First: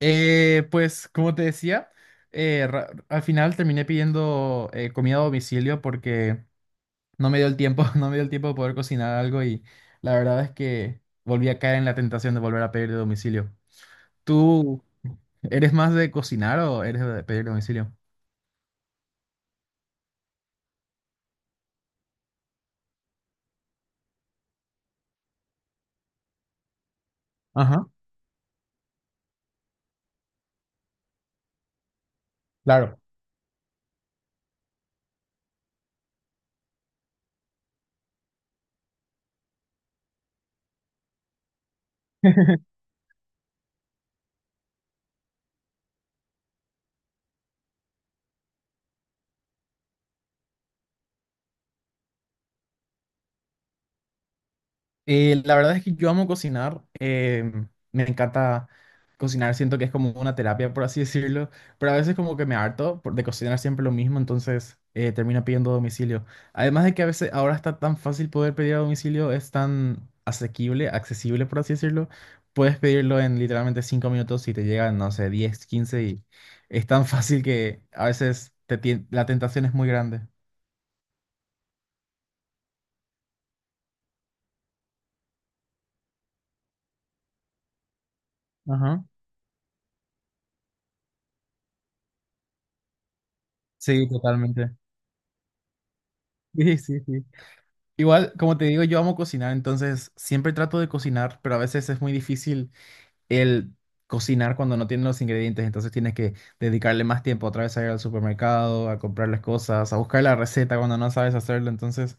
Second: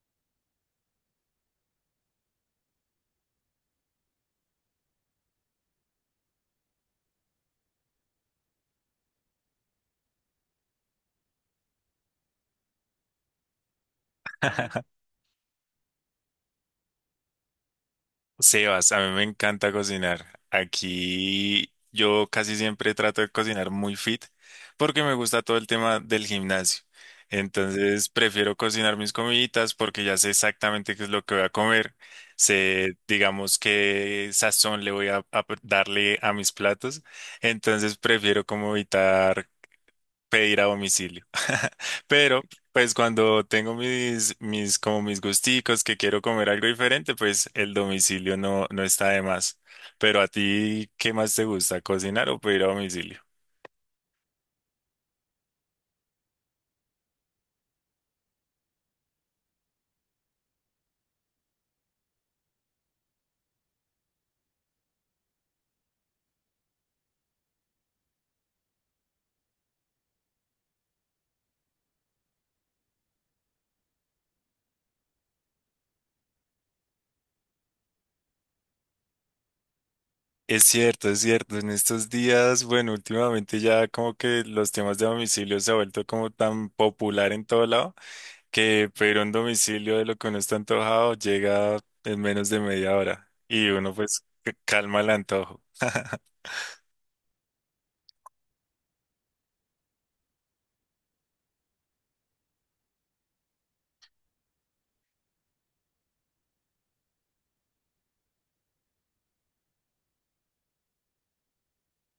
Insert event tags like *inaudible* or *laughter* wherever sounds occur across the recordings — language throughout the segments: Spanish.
Pues como te decía, al final terminé pidiendo comida a domicilio porque no me dio el tiempo, *laughs* no me dio el tiempo de poder cocinar algo y la verdad es que volví a caer en la tentación de volver a pedir de domicilio. ¿Tú *laughs* eres más de cocinar o eres de pedir de domicilio? Sebas, a mí me encanta cocinar. Aquí yo casi siempre trato de cocinar muy fit porque me gusta todo el tema del gimnasio. Ajá, Entonces prefiero cocinar mis comiditas porque ya sé exactamente qué es lo que voy a comer. Sé, claro. digamos, qué sazón le voy a darle a mis platos. Entonces prefiero como evitar pedir a domicilio. *laughs* Pero, pues cuando tengo como mis gusticos que quiero comer algo diferente, pues el domicilio no está de más. Pero a ti, ¿qué más te gusta, cocinar o pedir a domicilio? La verdad es que yo amo cocinar, me encanta cocinar, siento que es como una terapia, por así *laughs* decirlo, pero a veces como que de cocinar siempre lo mismo, entonces termino pidiendo a domicilio. Además de que a veces ahora está tan fácil poder pedir a domicilio, es tan asequible, accesible, por así decirlo, puedes pedirlo en literalmente 5 minutos y te llegan, no sé, 10 15 y es tan fácil que a veces te tien- la tentación es muy grande. Es cierto, es cierto. En estos días, bueno, últimamente ya como que los temas de domicilio se ha vuelto como tan popular en todo lado que Ajá. pedir un domicilio de lo que uno está antojado llega en menos de media hora y uno Sí, pues totalmente. *laughs* calma el antojo. Sí, sí, sí. Igual, como te digo, yo amo cocinar, entonces siempre trato de cocinar, pero a veces es muy difícil el cocinar cuando no tienes los ingredientes, entonces tienes que dedicarle más tiempo otra vez a ir al supermercado, a comprar las cosas, a buscar la receta cuando no sabes hacerlo, entonces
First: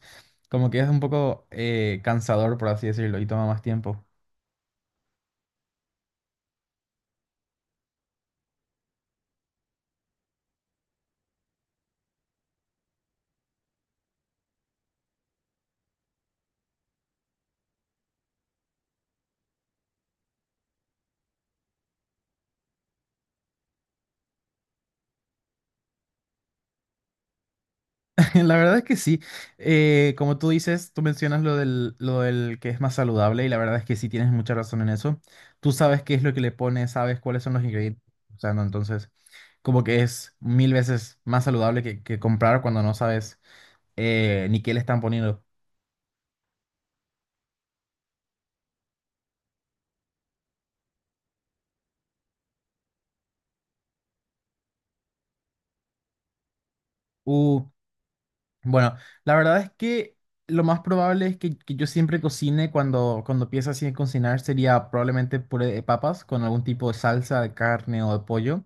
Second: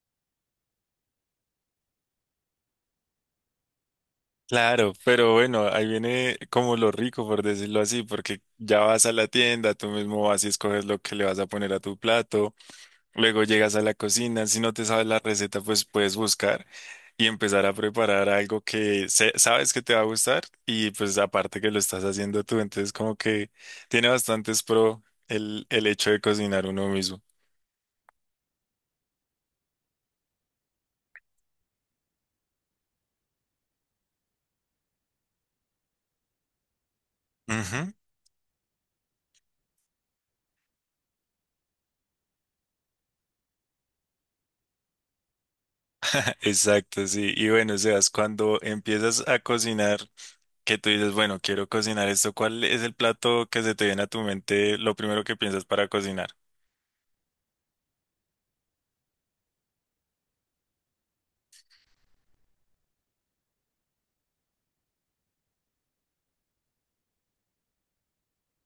como que es un poco cansador, por así decirlo, y toma más tiempo. Claro, pero bueno, ahí viene como lo rico, por decirlo así, porque ya vas a la tienda, tú mismo vas y escoges lo que le vas a poner a tu plato, luego llegas a la cocina, si no te sabes la receta, pues puedes buscar y empezar a preparar algo que sabes que te va a gustar y pues aparte que lo estás haciendo tú, entonces como que tiene bastantes pro el hecho de cocinar uno mismo. *laughs* La verdad es que sí, como tú dices, tú mencionas lo del que es más saludable y la verdad es que sí tienes mucha razón en eso. Tú sabes qué es lo que le pones, sabes cuáles son los Ujú. ingredientes, o sea, no, entonces, como que es mil veces más saludable que comprar cuando no sabes ni qué le están poniendo. *laughs* Exacto, sí. Y bueno, Sebas, cuando empiezas a cocinar, que tú dices, bueno, quiero cocinar esto, ¿cuál es el plato que se te viene a tu mente lo primero que piensas para cocinar? Uh, bueno, la verdad es que lo más probable es que yo siempre cocine cuando, cuando empiezo así a cocinar sería probablemente puré de papas con algún tipo de salsa de carne o de pollo,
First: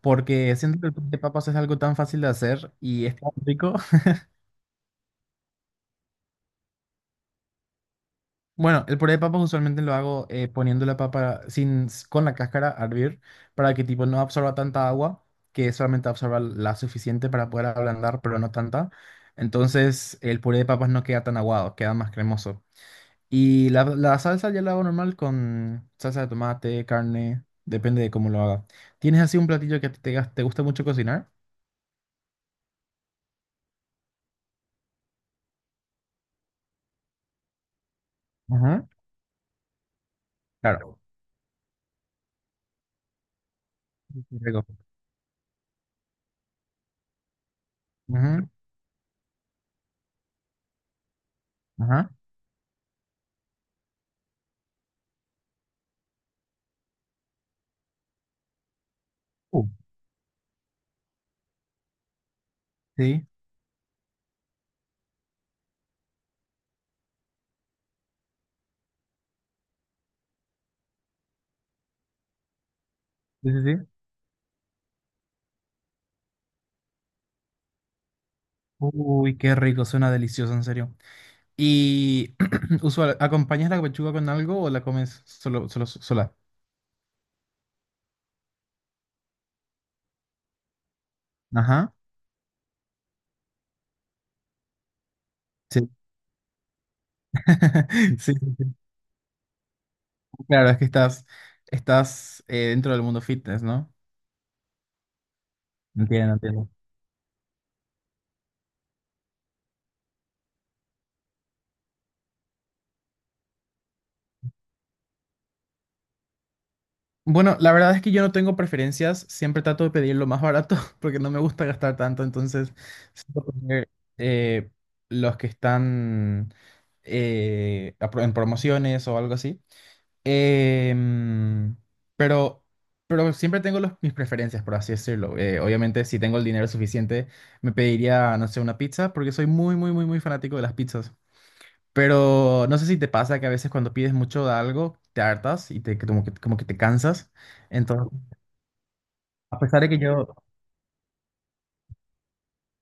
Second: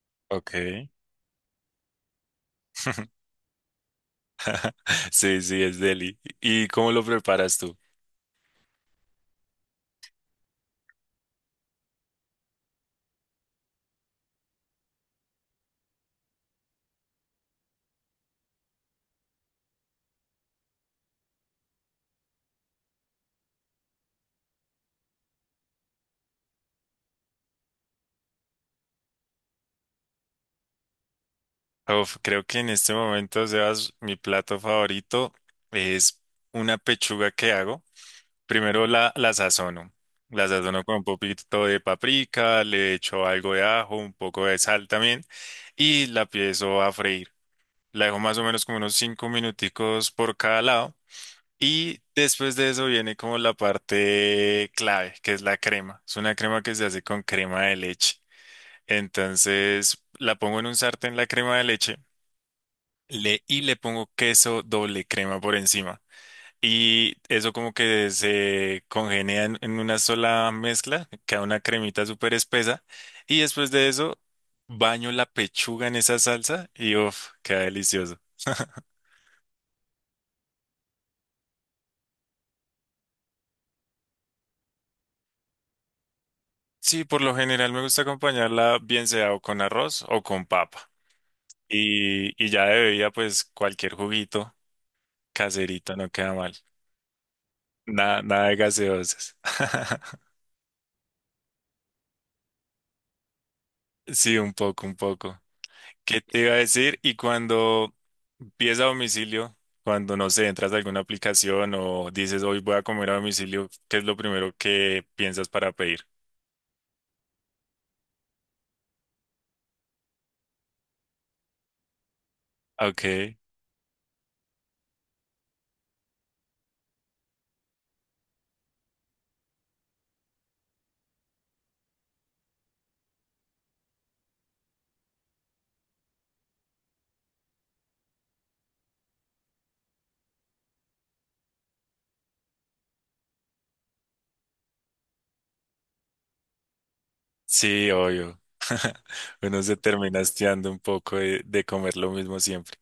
porque siento Ok. que el puré de papas es algo tan fácil de hacer y es *laughs* tan rico. Sí, sí, es deli. ¿Y cómo lo preparas tú? Bueno, el puré de papas usualmente lo hago poniendo la papa sin, s- con la cáscara a hervir para que tipo no absorba tanta agua, que solamente absorba la suficiente para poder ablandar, pero no tanta. Entonces el puré de papas no queda tan aguado, queda más cremoso. Y la salsa ya la hago normal con salsa de tomate, carne, depende de cómo lo haga. ¿Tienes así un platillo que a ti te, gas- te gusta mucho cocinar? Uf, creo que en este momento, Sebas, mi plato favorito es una pechuga que hago. Primero Ajá, la sazono. La sazono con claro. un poquito de paprika, le echo algo de ajo, un Sí, qué poco de rico. sal también y la empiezo a freír. La dejo más o Ujú. menos como unos 5 minuticos por cada lado. Y Ajá. después de eso viene como la parte clave, que es la crema. Es una crema que se hace con crema de leche. Uh. Entonces la pongo en un sartén la crema de leche Sí, y le pongo queso doble crema por encima. Y eso como que se congenia en una sola mezcla, queda una cremita súper espesa. Y sí, sí, después de sí. eso baño la pechuga en esa salsa y uff, queda delicioso. Uy, qué rico, suena delicioso, en serio. Y *clears throat* ¿acompañas la pechuga con algo o la comes solo, solo, sola? Sí, por lo general me gusta acompañarla bien sea o con arroz o con papa. Ajá. Y, y ya de bebida, pues cualquier juguito Sí. caserito no queda mal. *laughs* Nada, Sí, nada de sí, sí. gaseosas. *laughs* Claro, es que estás dentro del mundo fitness, ¿no? Sí, un poco, un poco. ¿Qué Entiendo, te iba a entiendo. decir? Y cuando pides a domicilio, cuando no sé, entras a alguna aplicación o dices hoy voy a comer a domicilio, ¿qué es lo primero que piensas para pedir? Bueno, la verdad es que yo no tengo preferencias, siempre trato de pedir lo más barato *laughs* porque no me gusta gastar tanto, entonces Ok, suelo comer, eh, los que están en promociones o algo así. Em, pero, pero siempre mis preferencias, por así decirlo. Obviamente, si tengo el dinero suficiente, me pediría, no sé, una pizza, porque soy muy, muy, muy, muy fanático de las pizzas. Pero no sé si te pasa que a veces cuando pides mucho de algo, te hartas y te, como que te cansas. sí, Entonces, obvio. *laughs* a Uno se pesar de que termina yo, hastiando un poco de comer lo mismo siempre.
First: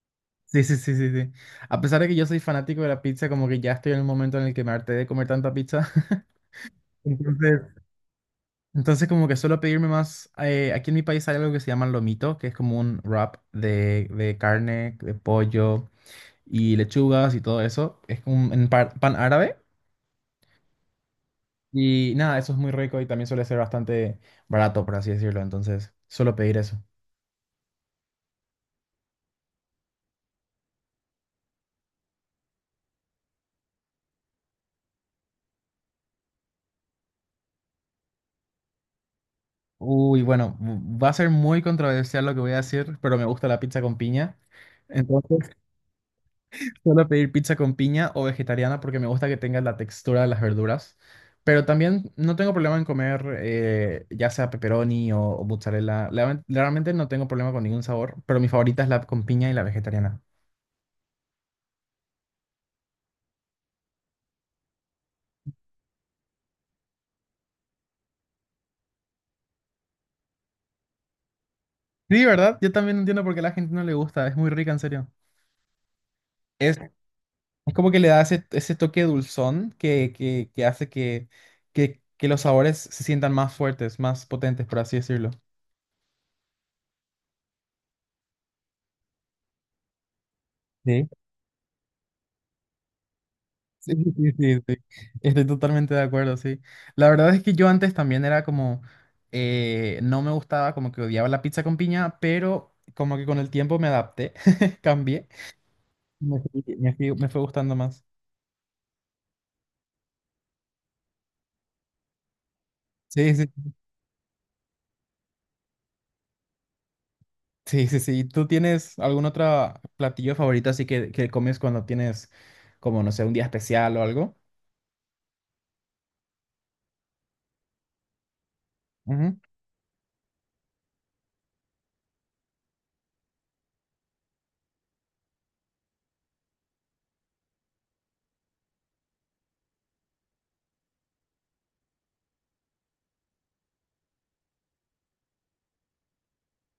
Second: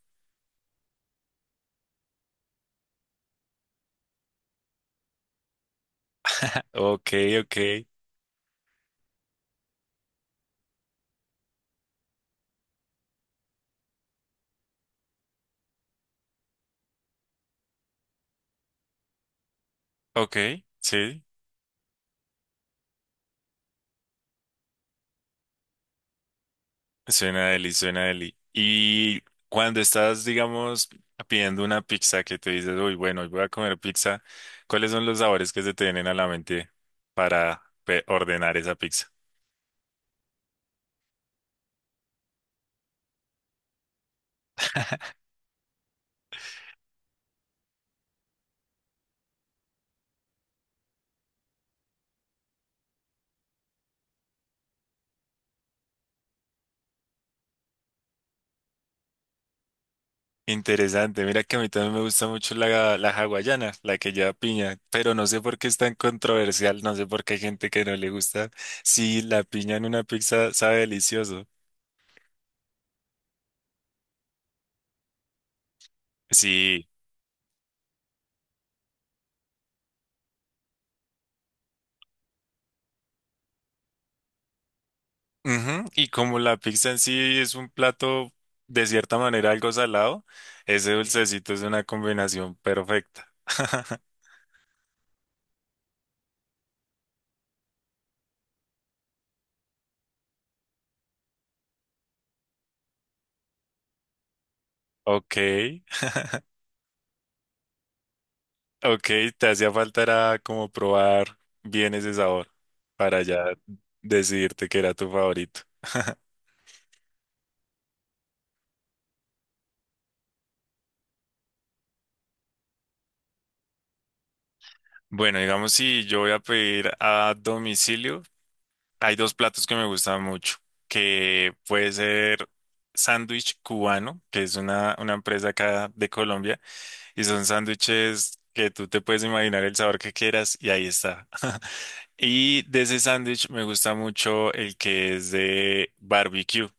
sí, sí, sí, sí, sí, a pesar de que yo soy fanático de la pizza, como que ya estoy en un momento en el que me harté de comer tanta pizza. *laughs* *laughs* Ok, ok, Entonces, entonces como que suelo pedirme más, aquí en mi país hay algo que se llama lomito, que es como un wrap de carne, de pollo y lechugas y todo eso. Es como pan árabe ok, sí. y nada, eso es muy rico y también suele ser bastante barato, por así decirlo. Entonces suelo pedir eso. Suena deli, suena deli. Y cuando estás, digamos, pidiendo una pizza que te dices, uy, bueno, hoy voy a comer pizza, ¿cuáles son los sabores que se te vienen a la mente para ordenar esa pizza? Uy, bueno, va a ser muy controversial lo que voy a decir, pero me gusta la pizza con piña. Entonces suelo pedir pizza con piña o vegetariana porque me gusta que tenga la textura de las verduras. Pero también no tengo problema en comer ya sea pepperoni o mozzarella. Realmente no tengo problema con ningún sabor, pero mi favorita es la con piña y la vegetariana. Interesante, mira que a mí también me gusta mucho la hawaiana, la que lleva piña, pero no sé por qué es tan controversial, no sé por qué hay gente que no le gusta. Sí, la piña en una pizza sabe delicioso. Sí, ¿verdad? Yo también entiendo por qué a la gente no le gusta. Es muy rica, en serio. Es, Sí. es como que le da ese, ese toque dulzón que hace que los sabores se sientan más fuertes, más potentes, por así decirlo. Ujú, y como la pizza en sí es un plato de cierta manera algo salado, ese Sí. dulcecito es una combinación perfecta. Sí, *laughs* sí, sí, sí, sí. Estoy totalmente de acuerdo, sí. La verdad es que yo antes también era como, no me gustaba, como que odiaba la pizza con piña, pero como que con el tiempo me adapté, *laughs* cambié. Ok, Me fue gustando más. ok, te hacía falta era como probar bien ese sabor para Sí, ya sí, decidirte que era tu favorito. *laughs* sí, sí, sí. ¿Tú tienes algún otro platillo favorito así que comes cuando tienes, como, no sé, un día especial o algo? Bueno, digamos si yo voy a pedir a domicilio, hay dos Ujú. platos que me gustan mucho, que puede ser sándwich cubano, que es una empresa acá de Colombia. Y son sándwiches que tú te puedes imaginar el sabor que quieras y ahí está. *laughs* Y de ese sándwich me gusta mucho el que es de barbecue.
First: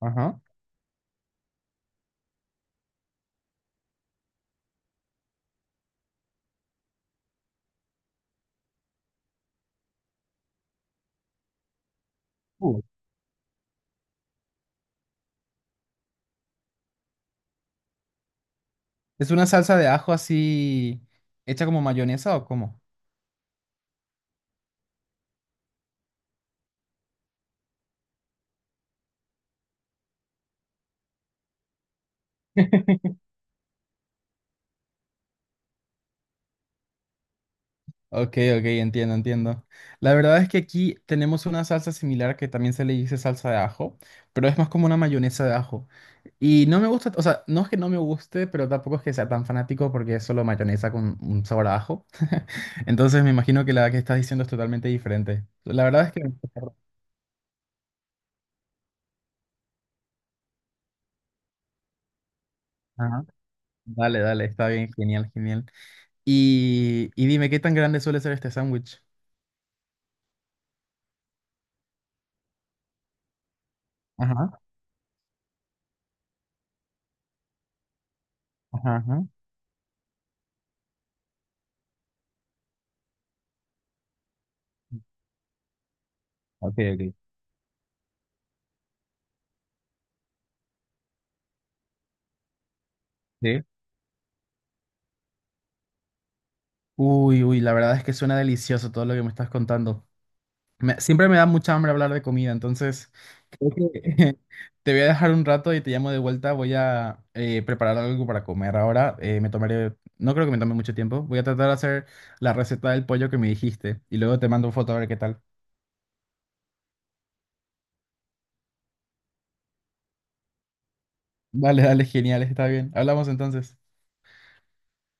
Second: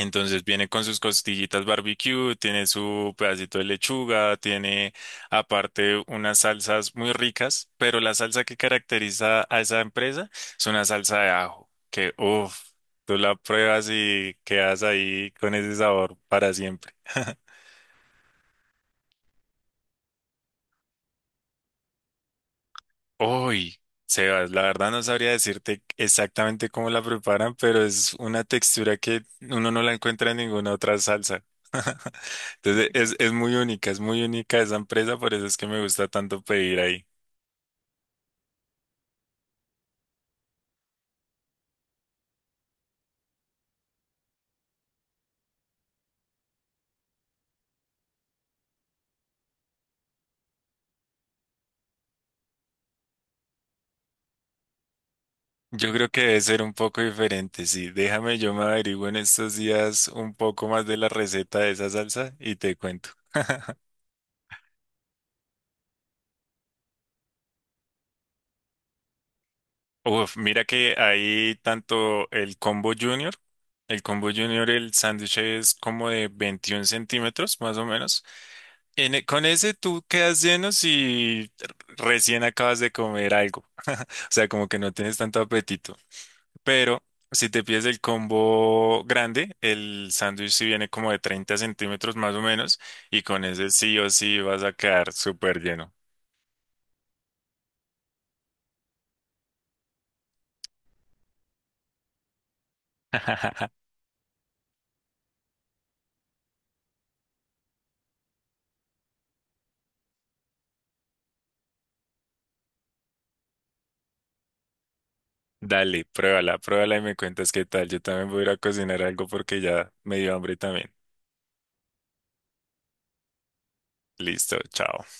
Ajá. viene con sus costillitas barbecue, tiene su pedacito de lechuga, tiene aparte unas salsas muy ricas, pero la salsa que caracteriza a esa empresa es una salsa de ajo, que uff, Uh. tú la pruebas y quedas ahí con ese sabor para siempre. ¿Es una salsa de ajo así hecha como mayonesa o cómo? Uy, Sebas, la verdad no sabría decirte exactamente cómo la preparan, pero es una textura que uno no la encuentra en ninguna otra salsa. *laughs* Entonces es muy única, es muy única esa empresa, por eso es que me gusta tanto pedir ahí. Ok, ok, entiendo, entiendo. La verdad es que aquí tenemos una salsa similar que también se le dice salsa de ajo, pero es más como una mayonesa de ajo. Y no me gusta, o sea, no es que no me guste, pero tampoco es que sea tan fanático porque es solo mayonesa con un sabor a ajo. *laughs* Entonces me imagino que la que estás diciendo es totalmente diferente. La Yo verdad creo es que que... debe ser un poco diferente, sí. Déjame, yo me averiguo en estos días un poco más de la receta de esa salsa y te cuento. Ajá. Dale, dale, está bien, genial, genial. Y dime, ¿qué tan grande suele ser este sándwich? Uf, mira que hay tanto el combo junior, el combo Ajá, junior, el sándwich es como de 21 centímetros más o menos. ajá, ajá. Con ese tú quedas lleno si recién acabas de comer algo, *laughs* o sea, como que no tienes tanto apetito. Ok, Pero ok. si te pides el combo grande, el sándwich sí viene como de 30 centímetros más o menos y con Sí. ese sí o sí vas a quedar súper lleno. Uy, uy, la verdad es que suena delicioso todo lo que me estás contando. Siempre me da mucha hambre hablar de comida, entonces creo *laughs* que *laughs* te voy a dejar un rato y te llamo de vuelta. Voy a preparar algo para comer ahora. Me tomaré, no creo que me tome mucho tiempo. Voy a tratar de hacer la receta del pollo que me dijiste y luego te mando foto a ver qué tal. Dale, pruébala, pruébala y me cuentas qué tal. Yo también voy a ir a cocinar algo porque ya me dio hambre también. Dale, dale, genial, está bien. Hablamos entonces. Listo, chao.